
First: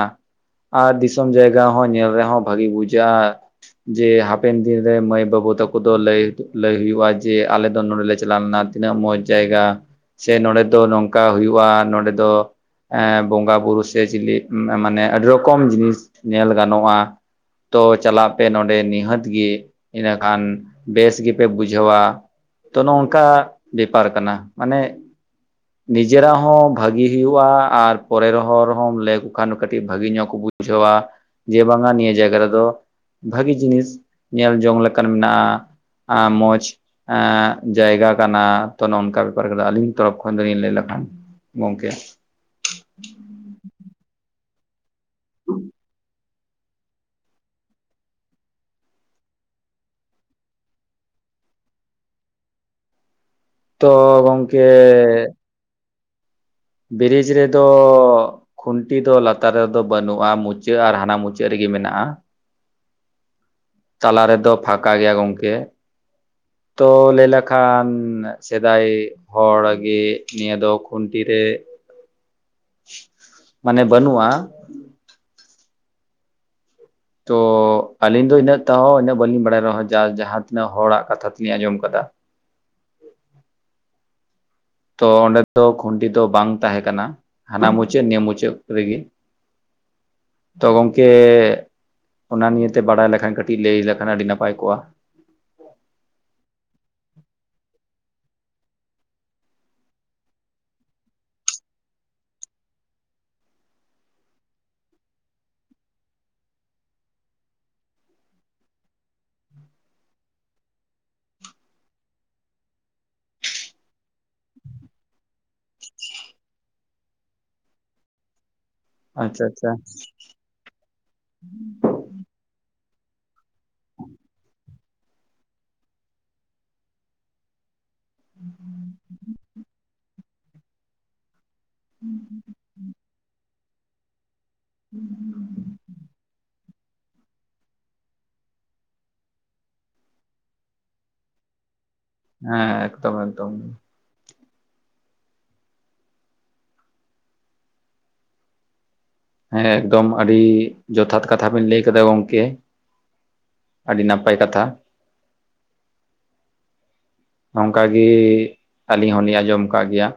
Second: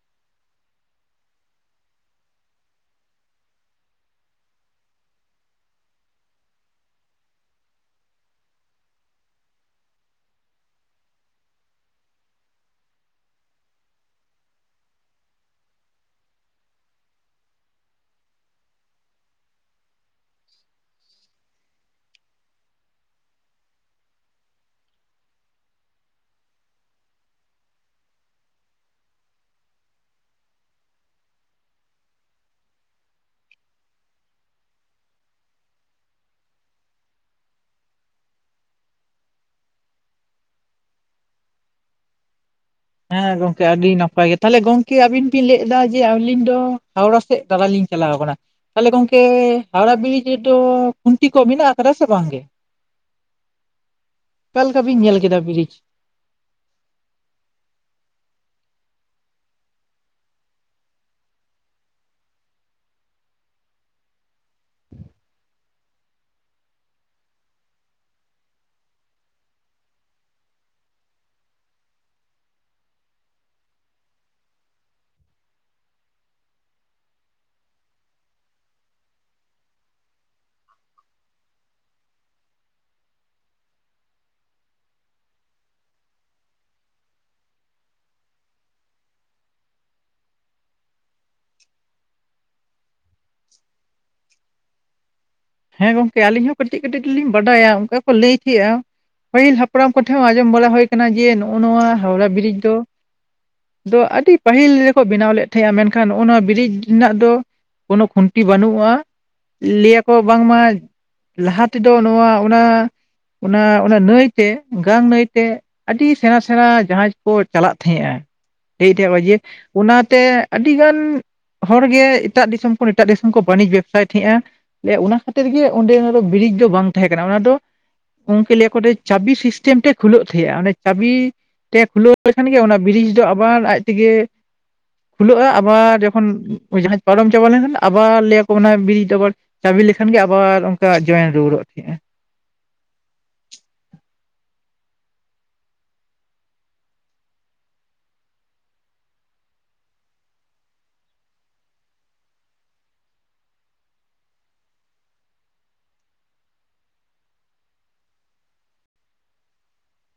ᱟᱨ ᱫᱤᱥᱚᱢ ᱡᱟᱭᱜᱟ ᱦᱚᱸ ᱧᱮᱞ ᱨᱮᱦᱚᱸ ᱵᱷᱟᱹᱜᱤ ᱵᱩᱡᱟᱹᱜ-ᱟ᱾ ᱡᱮ ᱦᱟᱯᱮᱱ ᱫᱤᱱ ᱨᱮ ᱢᱟᱹᱭ ᱵᱟᱹᱵᱩ ᱛᱟᱠᱚ ᱫᱚ ᱞᱟᱹᱭ ᱞᱟᱹᱭ ᱦᱚᱭᱩᱜᱼᱟ ᱡᱮ ᱟᱞᱮ ᱫᱚ ᱱᱚᱸᱰᱮ ᱞᱮ ᱪᱟᱞᱟᱣ ᱞᱮᱱᱟ᱾ ᱛᱤᱱᱟᱹᱜ ᱢᱚᱡᱽ ᱡᱟᱭᱜᱟ ᱥᱮ ᱱᱚᱰᱮ ᱫᱚ ᱱᱚᱝᱠᱟ ᱦᱩᱭᱩᱜᱼᱟ, ᱱᱚᱰᱮ ᱫᱚ ᱮ ᱵᱚᱸᱜᱟ ᱵᱩᱨᱩ ᱥᱮ ᱪᱤᱞᱤ ᱢᱟᱱᱮ ᱟᱹᱰᱤ ᱨᱚᱠᱚᱢ ᱡᱤᱱᱤᱥ ᱧᱮᱞ ᱜᱟᱱᱚᱜᱼᱟ᱾ ᱛᱚ ᱪᱟᱞᱟᱜ ᱯᱮ ᱱᱚᱸᱰᱮ ᱱᱤᱦᱟᱹᱛ ᱜᱮ᱾ ᱤᱱᱟᱹᱠᱷᱟᱱ ᱵᱮᱥ ᱜᱮᱯᱮ ᱵᱩᱡᱷᱟᱹᱣᱟ᱾ ᱛᱚ ᱱᱚᱝᱠᱟ ᱵᱮᱯᱟᱨ ᱠᱟᱱᱟ, ᱢᱟᱱᱮ ᱱᱤᱡᱮᱨᱟᱜ ᱦᱚᱸ ᱵᱷᱟᱹᱜᱤ ᱦᱩᱭᱩᱜᱼᱟ ᱟᱨ ᱯᱚᱨᱮ ᱨᱮᱦᱚᱸ ᱦᱚᱸᱲ ᱮᱢ ᱞᱟᱹᱭᱠᱚ ᱠᱷᱟᱱ ᱠᱟᱹᱴᱤᱡ ᱵᱷᱟᱹᱜᱤ ᱧᱚᱜ ᱠᱚ ᱵᱩᱡᱷᱟᱹᱣᱟ᱾ ᱡᱮ ᱵᱟᱝᱟ ᱱᱤᱭᱟᱹ ᱡᱟᱭᱜᱟ ᱨᱮᱫᱚ ᱵᱷᱟᱹᱜᱤ ᱡᱤᱱᱤᱥ ᱧᱮᱞ ᱡᱚᱝ ᱞᱮᱠᱟᱱ ᱢᱮᱱᱟᱜᱼᱟ᱾ ᱢᱚᱸᱡᱽ ᱮᱸ ᱡᱟᱭᱜᱟ ᱠᱟᱱᱟ ᱛᱚ ᱱᱚᱝᱠᱟ ᱵᱮᱯᱟᱨ ᱨᱮᱫᱚ ᱟᱹᱞᱤᱧ ᱛᱚᱠᱷᱚᱱ ᱫᱚᱞᱤᱧ ᱞᱟᱹᱭ ᱞᱮᱠᱷᱟᱱ ᱜᱚᱝᱠᱮ ᱦᱮᱸ ᱜᱚᱝᱠᱮ ᱟᱹᱰᱤ ᱱᱟᱯᱟᱭ ᱜᱮ ᱛᱟᱦᱚᱞᱮ ᱜᱚᱝᱠᱮ ᱟᱹᱵᱤᱱ ᱵᱤᱱ ᱞᱟᱹᱭᱫᱟ ᱡᱮ ᱟᱹᱞᱤᱧ ᱫᱚ ᱦᱟᱣᱲᱟ ᱥᱮᱫ ᱫᱟᱬ ᱞᱤᱧ ᱪᱟᱞᱟᱣ ᱠᱟᱱᱟ ᱛᱟᱦᱚᱞᱮ ᱜᱚᱝᱠᱮ ᱦᱟᱣᱲᱟ ᱵᱨᱤᱡᱽ ᱨᱮᱫᱚ ᱠᱷᱩᱱᱴᱤ ᱠᱚ ᱢᱮᱱᱟᱜ ᱟᱠᱟᱫᱟ ᱥᱮ ᱵᱟᱝᱜᱮ? ᱛᱚ ᱚᱠᱟ ᱜᱚᱝᱠᱮ ᱞᱮᱠᱟ ᱵᱤᱱ ᱧᱮᱞ ᱠᱮᱫᱟ ᱵᱤᱨᱤᱡᱽ? ᱵᱨᱤᱡᱽ ᱨᱮᱫᱚ ᱠᱷᱩᱱᱴᱤ ᱫᱚ ᱞᱟᱛᱟᱨ ᱨᱮᱫᱚ ᱵᱟᱹᱱᱩᱜᱼᱟ ᱢᱩᱪᱟᱹᱫ ᱟᱨ ᱦᱟᱱᱟ ᱢᱩᱪᱟᱹᱫ ᱨᱮᱜᱮ ᱢᱮᱱᱟᱜᱼᱟ᱾ ᱛᱟᱞᱟ ᱨᱮᱫᱚ ᱯᱷᱟᱠᱟ ᱜᱮᱭᱟ ᱜᱚᱝᱠᱮ ᱛᱚ ᱞᱟᱹᱭ ᱞᱮᱠᱷᱟᱱ ᱥᱮᱫᱟᱭ ᱦᱚᱲ ᱜᱮ ᱱᱤᱭᱟᱹ ᱫᱚ ᱠᱷᱩᱱᱴᱤ ᱨᱮ *unintelligible* ᱢᱟᱱᱮ ᱵᱟᱹᱱᱩᱜᱼᱟ᱾ ᱛᱚ ᱟᱹᱞᱤᱧ ᱫᱚ ᱤᱱᱟᱹᱜ ᱛᱟᱦᱚ ᱤᱱᱟᱹᱜ ᱵᱟᱹᱞᱤᱧ ᱵᱟᱲᱟᱭ ᱨᱮᱦᱚᱸ ᱡᱟᱠ ᱡᱟᱦᱟᱸ ᱛᱤᱱᱟᱹᱜ ᱦᱚᱲᱟᱜ ᱠᱟᱛᱷᱟ ᱛᱮᱞᱤᱧ ᱟᱸᱡᱚᱢ ᱠᱟᱫᱟ ᱛᱚ ᱚᱸᱰᱮ ᱫᱚ ᱠᱷᱩᱱᱴᱤ ᱫᱚ ᱵᱟᱝ ᱛᱟᱦᱮᱸ ᱠᱟᱱᱟ ᱦᱟᱱᱟ ᱢᱩᱪᱟᱹᱫ ᱱᱤᱭᱟᱹ ᱢᱩᱪᱟᱹᱫ ᱨᱮᱜᱮ ᱛᱚ ᱜᱚᱝᱠᱮ ᱚᱱᱟ ᱱᱤᱭᱮ ᱛᱮ ᱵᱟᱲᱟᱭ ᱞᱮᱠᱷᱟᱱ ᱠᱟᱹᱴᱤᱡ ᱞᱟᱹᱭ ᱞᱮᱠᱷᱟᱱ ᱟᱹᱰᱤ ᱱᱟᱯᱟᱭ ᱠᱚᱜᱼᱟ ᱦᱮᱸ ᱜᱚᱝᱠᱮ ᱟᱹᱞᱤᱧ ᱦᱚᱸ ᱠᱟᱹᱴᱤᱡ ᱠᱟᱹᱴᱤᱡ ᱫᱚᱞᱤᱧ ᱵᱟᱰᱟᱭᱟ ᱚᱱᱠᱟ ᱠᱚ ᱞᱟᱹᱭ ᱜᱮᱭᱟ ᱯᱟᱹᱦᱤᱞ ᱦᱟᱯᱲᱟᱢ ᱠᱚᱴᱷᱮᱱ ᱦᱚᱸ ᱟᱸᱡᱚᱢ ᱵᱟᱲᱟ ᱦᱩᱭ ᱠᱟᱱᱟ ᱡᱮ ᱱᱚᱜᱼᱚ ᱱᱚᱣᱟ ᱦᱟᱣᱲᱟ ᱵᱨᱤᱡ ᱫᱚ ᱫᱚ ᱟᱹᱰᱤ ᱯᱟᱹᱦᱤᱞ ᱨᱮᱠᱚ ᱵᱮᱱᱟᱣ ᱞᱮᱫ ᱛᱟᱦᱮᱸᱜᱟ ᱢᱮᱱᱠᱷᱟᱱᱜ ᱱᱚᱣᱟ ᱵᱨᱤᱡ ᱨᱮᱱᱟᱜ ᱫᱚ ᱠᱳᱱᱳ ᱠᱷᱩᱱᱴᱤ ᱵᱟᱹᱱᱩᱜᱼᱟ ᱞᱟᱹᱭᱟᱠᱚ ᱵᱟᱝᱢᱟ ᱞᱟᱦᱟ ᱛᱮᱫᱚ ᱱᱚᱣᱟ ᱚᱱᱟ ᱚᱱᱟ ᱚᱱᱟ ᱱᱟᱹᱭᱛᱮ ᱜᱟᱝ ᱱᱟᱹᱭᱛᱮ ᱟᱹᱰᱤ ᱥᱮᱬᱟ ᱥᱮᱬᱟ ᱡᱟᱦᱟᱡᱽ ᱠᱚ ᱪᱟᱞᱟᱜ ᱛᱟᱦᱮᱸᱱᱼᱟ ᱞᱮᱭ ᱛᱟᱦᱮᱸ ᱠᱚ ᱡᱮ ᱟᱪᱪᱷᱟ ᱟᱪᱪᱷᱟ ᱚᱱᱟᱛᱮ ᱟᱹᱰᱤᱜᱟᱱ ᱦᱚᱲᱜᱮ ᱮᱴᱟᱜ ᱫᱤᱥᱚᱢ ᱠᱷᱚᱱ ᱮᱴᱟᱜ ᱫᱤᱥᱚᱢ ᱠᱚ ᱵᱟᱹᱱᱤᱡᱽ ᱵᱮᱵᱽᱥᱟᱭᱮᱫ ᱛᱟᱦᱮᱸᱫᱼᱟ᱾ ᱮ ᱚᱱᱟ ᱠᱷᱟᱹᱛᱤᱨ ᱜᱮ ᱚᱸᱰᱮ ᱚᱱᱟ ᱫᱚ ᱵᱤᱨᱤᱡ ᱫᱚ ᱵᱟᱝ ᱛᱟᱦᱮᱸ ᱠᱟᱱᱟ ᱚᱱᱟ ᱫᱚ ᱜᱚᱝᱠᱮ ᱞᱟᱹᱭᱟ ᱟᱠᱚ ᱡᱮ ᱪᱟᱹᱵᱤ ᱥᱤᱥᱴᱮᱢ ᱛᱮ ᱠᱷᱩᱞᱟᱹᱜ ᱛᱟᱦᱮᱸᱜᱼᱟ ᱚᱱᱮ ᱪᱟᱹᱵᱤ ᱛᱮ ᱠᱷᱩᱞᱟᱹᱣ ᱞᱮᱠᱷᱟᱱ ᱜᱮ ᱚᱱᱟ ᱵᱨᱤᱡᱽ ᱫᱚ ᱟᱵᱟᱨ ᱟᱡ ᱛᱮᱜᱮ ᱦᱩᱸ *unintelligible* ᱠᱷᱩᱞᱟᱹᱜᱼᱟ ᱟᱵᱟᱨ ᱡᱚᱠᱷᱚᱱ ᱡᱟᱦᱟᱡᱽ ᱯᱟᱨᱚᱢ ᱪᱟᱵᱟ ᱞᱮᱱ ᱟᱵᱟᱨ ᱞᱟᱹᱭ ᱟᱠᱚ ᱚᱱᱟ ᱵᱨᱤᱡ ᱟᱵᱟᱨ ᱪᱟᱹᱵᱤ ᱞᱮᱠᱷᱟᱱ ᱜᱮ ᱟᱵᱟᱨ ᱚᱱᱠᱟ ᱡᱚᱭᱮᱱ ᱨᱩᱣᱟᱹᱲᱚᱜ ᱛᱟᱦᱮᱸᱜᱼᱟ ᱦᱮᱸ ᱮᱠᱫᱚᱢ ᱮᱠᱫᱚᱢ ᱦᱮᱸ ᱮᱠᱫᱚᱢ ᱟᱹᱰᱤ ᱡᱚᱛᱷᱟᱛ ᱠᱟᱛᱷᱟ ᱵᱮᱱ ᱞᱟᱹᱭ ᱟᱠᱟᱫᱟ ᱜᱚᱝᱠᱮ ᱟᱹᱰᱤ ᱱᱟᱯᱟᱭ ᱠᱟᱛᱷᱟ ᱱᱚᱝᱠᱟ ᱜᱮ ᱟᱹᱞᱤᱧ ᱦᱚᱸ ᱞᱤᱧ ᱟᱸᱡᱚᱢ ᱠᱟᱜ ᱜᱮᱭᱟ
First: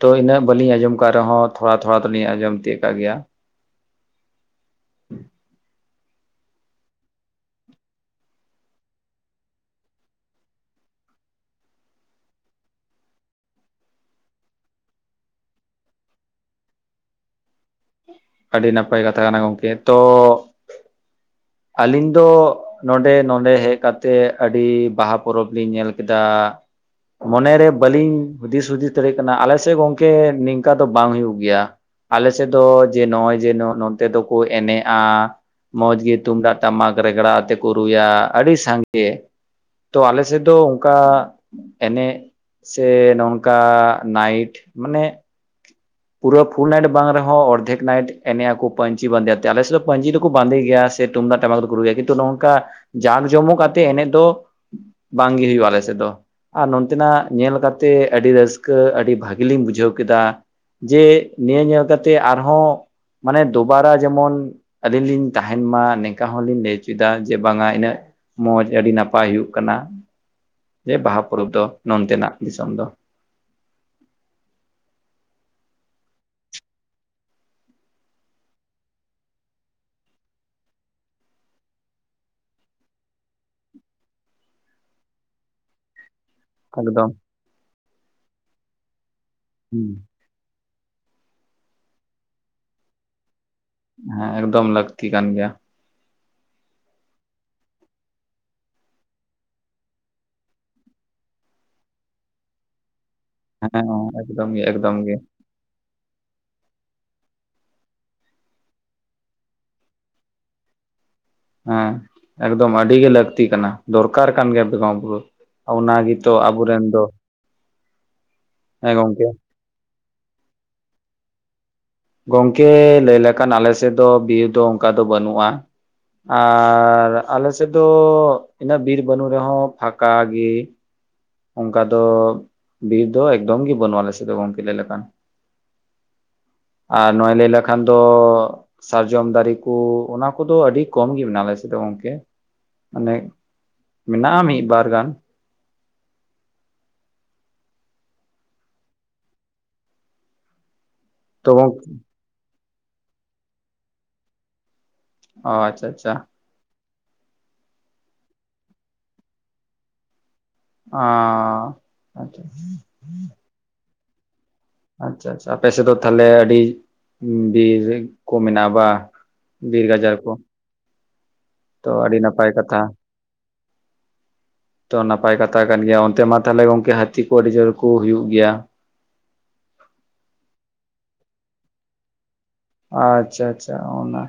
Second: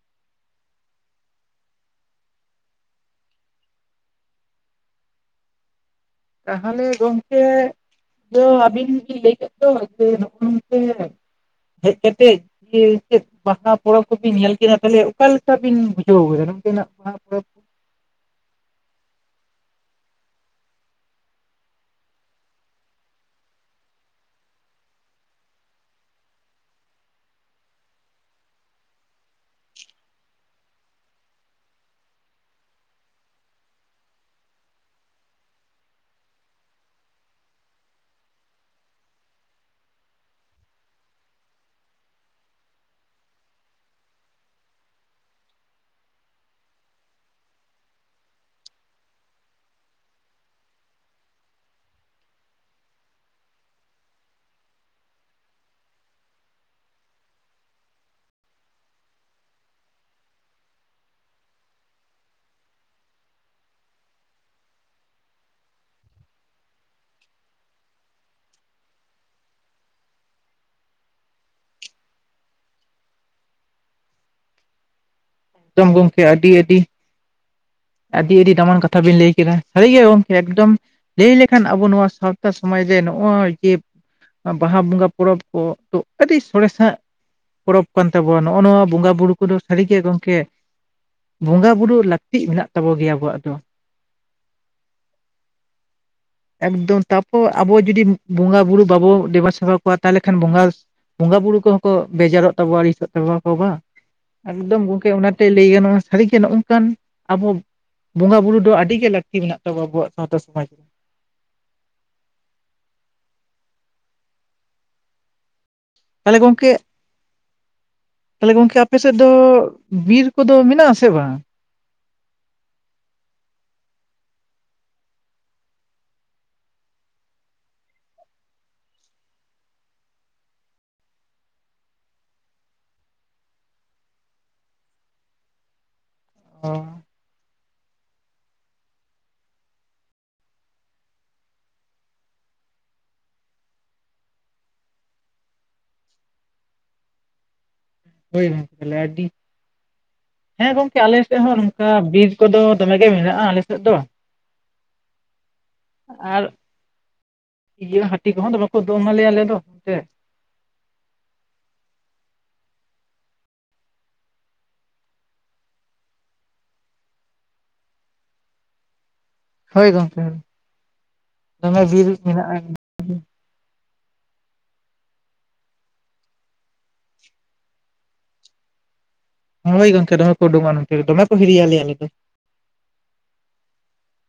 ᱛᱚ ᱤᱱᱟᱹᱜ ᱵᱟᱹᱞᱤᱧ ᱟᱸᱡᱚᱢ ᱟᱠᱟᱫ ᱨᱮᱦᱚᱸ ᱛᱷᱚᱲᱟ ᱛᱷᱚᱲᱟ ᱫᱚᱞᱤᱧ ᱟᱸᱡᱚᱢ ᱛᱤᱭᱟᱹᱜ ᱟᱠᱟᱜ ᱜᱮᱭᱟ ᱛᱟᱦᱚᱞᱮ ᱜᱚᱝᱠᱮ ᱫᱚ ᱟᱹᱵᱤᱱ ᱵᱤᱱ ᱞᱟᱹᱭ ᱠᱮᱫ ᱫᱚ ᱡᱮ ᱱᱚᱜᱼᱚ ᱱᱚᱛᱮ ᱦᱮᱡ ᱠᱟᱛᱮᱫ ᱦᱮ ᱪᱮᱫ ᱯᱟᱛᱟ ᱯᱚᱨᱚᱵᱽ ᱠᱚᱵᱤᱱ ᱧᱮᱞ ᱠᱮᱫᱟ ᱛᱟᱦᱚᱞᱮ ᱚᱠᱟ ᱞᱮᱠᱟ ᱵᱤᱱ ᱵᱩᱡᱷᱟᱹᱣ ᱠᱮᱫᱟ ᱱᱚᱛᱮᱱᱟᱜ ᱯᱟᱛᱟ ᱯᱚᱨᱚᱵᱽ ᱟᱹᱰᱤ ᱱᱟᱯᱟᱭ ᱠᱟᱛᱷᱟ ᱠᱟᱱᱟ ᱜᱚᱝᱠᱮ ᱛᱚ ᱟᱹᱞᱤᱧ ᱫᱚ ᱱᱚᱰᱮ ᱱᱚᱰᱮ ᱦᱮᱡ ᱠᱟᱛᱮᱫ ᱟᱹᱰᱤ ᱵᱟᱦᱟ ᱯᱚᱨᱚᱵᱽ ᱞᱤᱧ ᱧᱮᱞ ᱠᱮᱫᱟ ᱢᱚᱱᱮᱨᱮ ᱵᱟᱹᱞᱤᱧ ᱫᱤᱥ ᱦᱩᱫᱤᱥ ᱫᱟᱲᱮᱭᱟᱜ ᱠᱟᱱᱟ ᱟᱞᱮ ᱥᱮᱫ ᱜᱚᱝᱠᱮ ᱱᱤᱝᱠᱟᱹ ᱫᱚ ᱵᱟᱝ ᱦᱩᱭᱩᱜ ᱜᱮᱭᱟ ᱟᱞᱮ ᱥᱮᱫ ᱫᱚ ᱡᱮ ᱱᱚᱜ-ᱚᱭ ᱡᱮ ᱱᱚᱛᱮ ᱫᱚᱠᱚ ᱮᱱᱮᱡ-ᱟ ᱢᱚᱸᱡᱽ ᱜᱮ ᱛᱩᱢᱫᱟᱜ ᱴᱟᱢᱟᱠ ᱨᱮᱜᱽᱲᱟ ᱟᱛᱮᱫ ᱠᱚ ᱨᱩᱭᱟ ᱟᱹᱰᱤ ᱥᱟᱸᱜᱮ ᱛᱚ ᱟᱞᱮ ᱥᱮᱫ ᱫᱚ ᱚᱱᱠᱟ ᱮᱱᱮᱜ ᱥᱮ ᱱᱚᱝᱠᱟ ᱱᱟᱭᱤᱴ ᱢᱟᱱᱮ ᱯᱩᱨᱟᱹ ᱯᱷᱩᱞ ᱱᱟᱭᱤᱴ ᱵᱟᱝ ᱨᱮᱦᱚᱸ ᱚᱨᱫᱷᱮᱠ ᱱᱟᱭᱤᱴ ᱮᱱᱮ ᱟᱠᱚ ᱯᱟᱧᱪᱤ ᱵᱟᱸᱫᱮ ᱟᱛᱮ ᱟᱞᱮ ᱥᱮᱫ ᱫᱚ ᱯᱟᱹᱧᱪᱤ ᱫᱚᱠᱚ ᱵᱟᱸᱫᱮ ᱜᱮᱭᱟ ᱥᱮ ᱛᱩᱢᱫᱟᱜ ᱴᱟᱢᱟᱠ ᱫᱚᱠᱚ ᱨᱩᱭᱟ ᱠᱤᱱᱛᱩ ᱱᱚᱜᱚᱝ ᱠᱟ ᱡᱟᱸᱠ ᱡᱚᱢᱚᱠ ᱟᱛᱮᱫ ᱮᱱᱮᱡ ᱫᱚ ᱵᱟᱝᱜᱮ ᱦᱩᱭᱩ-ᱟ ᱟᱞᱮ ᱥᱮᱫ ᱫᱚ ᱟᱨ ᱱᱚᱱᱛᱮᱱᱟᱜ ᱧᱮᱞ ᱠᱟᱛᱮ ᱟᱹᱰᱤ ᱨᱟᱹᱥᱠᱟᱹ ᱟᱹᱰᱤ ᱵᱷᱟᱜᱤ ᱞᱤᱧ ᱵᱩᱡᱷᱟᱹᱣ ᱠᱮᱫᱟ᱾ ᱡᱮ ᱱᱤᱭᱟᱹ ᱧᱮᱞ ᱠᱟᱛᱮ ᱟᱨᱦᱚᱸ ᱢᱟᱱᱮ ᱫᱩᱵᱟᱨᱟ ᱡᱮᱢᱚᱱ ᱟᱹᱞᱤᱧ ᱞᱤᱧ ᱛᱟᱦᱮᱱ ᱢᱟ ᱱᱤᱝᱠᱟ ᱦᱚᱸᱞᱤᱧ ᱞᱟᱹᱭ ᱦᱚᱪᱚ ᱮᱫᱟ ᱡᱮ ᱵᱟᱝ ᱟ ᱤᱱᱟᱹᱜ ᱢᱚᱡᱽ ᱟᱹᱰᱤ ᱱᱟᱯᱟᱭ ᱦᱩᱭᱩᱜ ᱠᱟᱱᱟ ᱡᱮ ᱵᱟᱦᱟ ᱯᱚᱨᱚᱵᱽ ᱫᱚ ᱱᱚᱱᱛᱮᱱᱟᱜ ᱫᱤᱥᱚᱢ ᱫᱚ ᱮᱠᱫᱚᱢ ᱜᱚᱢᱠᱮ ᱟᱹᱰᱤ ᱟᱹᱰᱤ ᱟᱹᱰᱤ ᱟᱹᱰᱤ ᱫᱟᱢᱟᱱ ᱠᱟᱛᱷᱟ ᱵᱤᱱ ᱞᱟᱹᱭ ᱠᱮᱫᱟ ᱥᱟᱹᱨᱤ ᱜᱮ ᱜᱚᱢᱠᱮ ᱮᱠᱫᱚᱢ ᱞᱟᱹᱭ ᱞᱮᱠᱷᱟᱱ ᱟᱵᱚ ᱱᱚᱣᱟ ᱥᱟᱶᱛᱟ ᱥᱚᱢᱟᱡᱽ ᱨᱮ ᱱᱚᱜ-ᱚᱭ ᱵᱟᱦᱟ ᱵᱚᱸᱜᱟ ᱯᱚᱨᱚᱵᱽ ᱠᱚ ᱟᱹᱰᱤ ᱥᱚᱨᱮᱥᱟᱜ ᱮᱠᱫᱚᱢ ᱯᱚᱨᱚᱵᱽ ᱠᱟᱱ ᱛᱟᱵᱚᱱᱟ ᱱᱚᱜ-ᱚ ᱱᱚᱣᱟ ᱵᱚᱸᱜᱟ ᱵᱩᱨᱩ ᱠᱚᱫᱚ ᱥᱟᱹᱨᱤᱜᱮ ᱜᱚᱢᱠᱮ, ᱵᱚᱸᱜᱟ ᱵᱩᱨᱩ ᱞᱟᱹᱠᱛᱤᱜ ᱢᱮᱱᱟᱜ ᱛᱟᱵᱚ ᱜᱮᱭᱟ ᱟᱵᱚᱣᱟᱜ ᱫᱚ ᱦᱮᱸ ᱮᱠᱫᱚᱢ ᱞᱟᱹᱠᱛᱤ ᱠᱟᱱ ᱜᱮᱭᱟ *inaudible* ᱮᱠᱫᱚᱢ ᱛᱟᱨᱯᱚᱨ ᱟᱵᱚ ᱡᱩᱫᱤ ᱵᱚᱸᱜᱟ ᱵᱩᱨᱩ ᱵᱟᱵᱚᱱ ᱫᱮᱵᱟ ᱥᱮᱵᱟ ᱠᱚᱣᱟ ᱛᱟᱦᱚᱞᱮ ᱠᱷᱟᱱ ᱵᱚᱸᱜᱟ ᱵᱚᱸᱜᱟ ᱵᱩᱨᱩ ᱠᱚᱦᱚᱸ ᱠᱚ ᱵᱮᱡᱟᱨᱚᱜ ᱛᱟᱵᱚᱱᱟ ᱟᱹᱲᱤᱥᱚᱜ ᱛᱟᱵᱚᱱᱟ ᱠᱚ ᱵᱟᱝ ᱦᱮᱸ ᱜᱮ ᱮᱠᱫᱚᱢ ᱜᱚᱢᱠᱮ ᱜᱮ ᱚᱱᱟ ᱞᱟᱹᱭ ᱜᱟᱱᱚᱜ-ᱟ ᱥᱟᱹᱨᱤ ᱜᱮ ᱱᱚᱜ-ᱚ ᱱᱚᱝᱠᱟᱱ ᱟᱵᱚ ᱵᱚᱸᱜᱟ ᱵᱩᱨᱩ ᱫᱚ ᱟᱹᱰᱤᱜ ᱜᱮ ᱞᱟᱹᱠᱛᱤ ᱢᱮᱱᱟᱜ ᱛᱟᱵᱚ ᱟᱵᱚᱣᱟᱜ ᱥᱟᱶᱛᱟ ᱥᱚᱢᱟᱡᱽ ᱨᱮ ᱦᱮᱸ ᱮᱠᱫᱚᱢ ᱟᱹᱰᱤ ᱜᱮ ᱞᱟᱹᱠᱛᱤ ᱠᱟᱱᱟ ᱫᱚᱨᱠᱟᱨ ᱠᱟᱱ ᱜᱮᱭᱟ ᱵᱚᱸᱜᱟ ᱵᱩᱨᱩ ᱚᱱᱟᱜ ᱛᱟᱦᱚᱞᱮ ᱜᱚᱝᱠᱮ ᱛᱟᱦᱚᱞᱮ ᱜᱚᱢᱠᱮ ᱦᱮᱸ ᱟᱯᱮ ᱥᱮᱫ ᱜᱚᱝᱠᱮ ᱫᱚ? ᱵᱤᱨ ᱠᱚᱫᱚ ᱢᱮᱱᱟᱜ ᱟᱥᱮ ᱵᱟᱝ? ᱜᱚᱢᱠᱮ ᱞᱟᱹᱭ ᱞᱮᱠᱷᱟᱱ ᱟᱞᱮ ᱥᱮᱫ ᱫᱚ ᱵᱤᱨ ᱫᱚ ᱚᱱᱠᱟ ᱫᱚ ᱵᱟᱹᱱᱩᱜ-ᱟ᱾ ᱟᱨᱻ ᱟᱞᱮ ᱥᱮᱫ ᱫᱚ ᱤᱱᱟᱹᱜ ᱵᱤᱨ ᱵᱟᱹᱱᱩᱜ ᱨᱮᱦᱚᱸ ᱯᱷᱟᱠᱟ ᱜᱮ ᱚᱱᱠᱟ ᱫᱚ ᱵᱤᱨ ᱫᱚ ᱮᱠᱫᱚᱢ ᱜᱮ ᱵᱟᱹᱱᱩᱜ ᱟᱞᱮᱥᱮᱫ ᱫᱚ ᱜᱚᱝᱠᱮ ᱞᱟᱹᱭ ᱞᱮᱠᱟᱱ ᱚ ᱟᱨ ᱱᱚᱣᱟ ᱞᱟᱹᱭ ᱞᱮᱠᱷᱟᱱ ᱠᱷᱟᱱ ᱫᱚ ᱥᱟᱨᱡᱚᱢ ᱫᱟᱨᱮ ᱠᱚ ᱚᱱᱟ ᱠᱚᱫᱚ ᱟᱹᱰᱤ ᱠᱚᱢ ᱜᱮ ᱢᱮᱱᱟᱜ-ᱟ ᱟᱞᱮ ᱥᱮᱫ ᱜᱚᱝᱠᱮ ᱢᱟᱱᱮ ᱢᱮᱱᱟᱜ-ᱟ ᱢᱤᱫ ᱵᱟᱨ ᱜᱟᱱ ᱦᱳᱭ ᱜᱚᱝᱠᱮ ᱟᱹᱰᱤ ᱦᱮᱸ ᱜᱚᱝᱠᱮ ᱟᱞᱮ ᱥᱮᱫ ᱛᱚ ᱦᱚᱸ ᱜᱚᱝᱠᱮ ᱱᱚᱝᱠᱟ ᱵᱤᱨ ᱠᱚᱫᱚ ᱫᱚᱢᱮ ᱜᱮ ᱢᱮᱱᱟᱜ-ᱟ ᱟᱞᱮ ᱥᱮᱫ ᱫᱚ ᱚ ᱟᱪᱪᱷᱟ ᱟᱪᱪᱷᱟ ᱟᱨ ᱤᱭᱟᱹ ᱦᱟᱹᱛᱤ ᱠᱚᱦᱚᱸ ᱫᱚ ᱵᱟᱠᱚ ᱫᱚᱢ ᱟᱞᱮᱭᱟ ᱟᱞᱮ ᱫᱚ ᱚᱱᱛᱮ ᱚ ᱟᱪᱪᱷᱟ ᱟᱪᱪᱷᱟ ᱟᱪᱪᱷᱟ ᱟᱯᱮᱥᱮᱫ ᱫᱚ ᱛᱟᱦᱚᱞᱮ ᱟᱹᱰᱤ ᱵᱤᱨ ᱠᱚ ᱢᱮᱱᱟᱜ-ᱟ ᱵᱟ ᱵᱤᱨ ᱦᱳᱭ ᱜᱟᱡᱟᱲ ᱜᱚᱝᱠᱮ ᱠᱚ ᱫᱚᱢᱮ ᱛᱚ ᱵᱤᱨ ᱟᱹᱰᱤ ᱱᱟᱯᱟᱭ ᱢᱮᱱᱟᱜ-ᱟ ᱠᱟᱛᱷᱟ ᱛᱚ ᱱᱟᱯᱟᱭ ᱠᱟᱛᱷᱟ ᱠᱟᱱ ᱜᱮᱭᱟ ᱚᱱᱛᱮ ᱢᱟ ᱛᱟᱦᱚᱞᱮ ᱜᱚᱝᱠᱮ ᱦᱟᱹᱛᱤ ᱠᱚ ᱟᱹᱰᱤ ᱡᱳᱨ ᱠᱚ ᱦᱩᱭᱩᱜ ᱜᱮᱭᱟ᱾ ᱦᱳᱭ ᱜᱚᱝᱠᱮ ᱫᱚᱢᱮ ᱩᱰᱩᱠ ᱜᱚᱢᱠᱮ ᱫᱚᱮ ᱠᱚ ᱦᱤᱨᱤᱭ ᱟᱞᱮ ᱟᱞᱮᱫᱚ᱾ ᱟᱪᱪᱷᱟ ᱟᱪᱪᱷᱟ ᱚᱱᱟ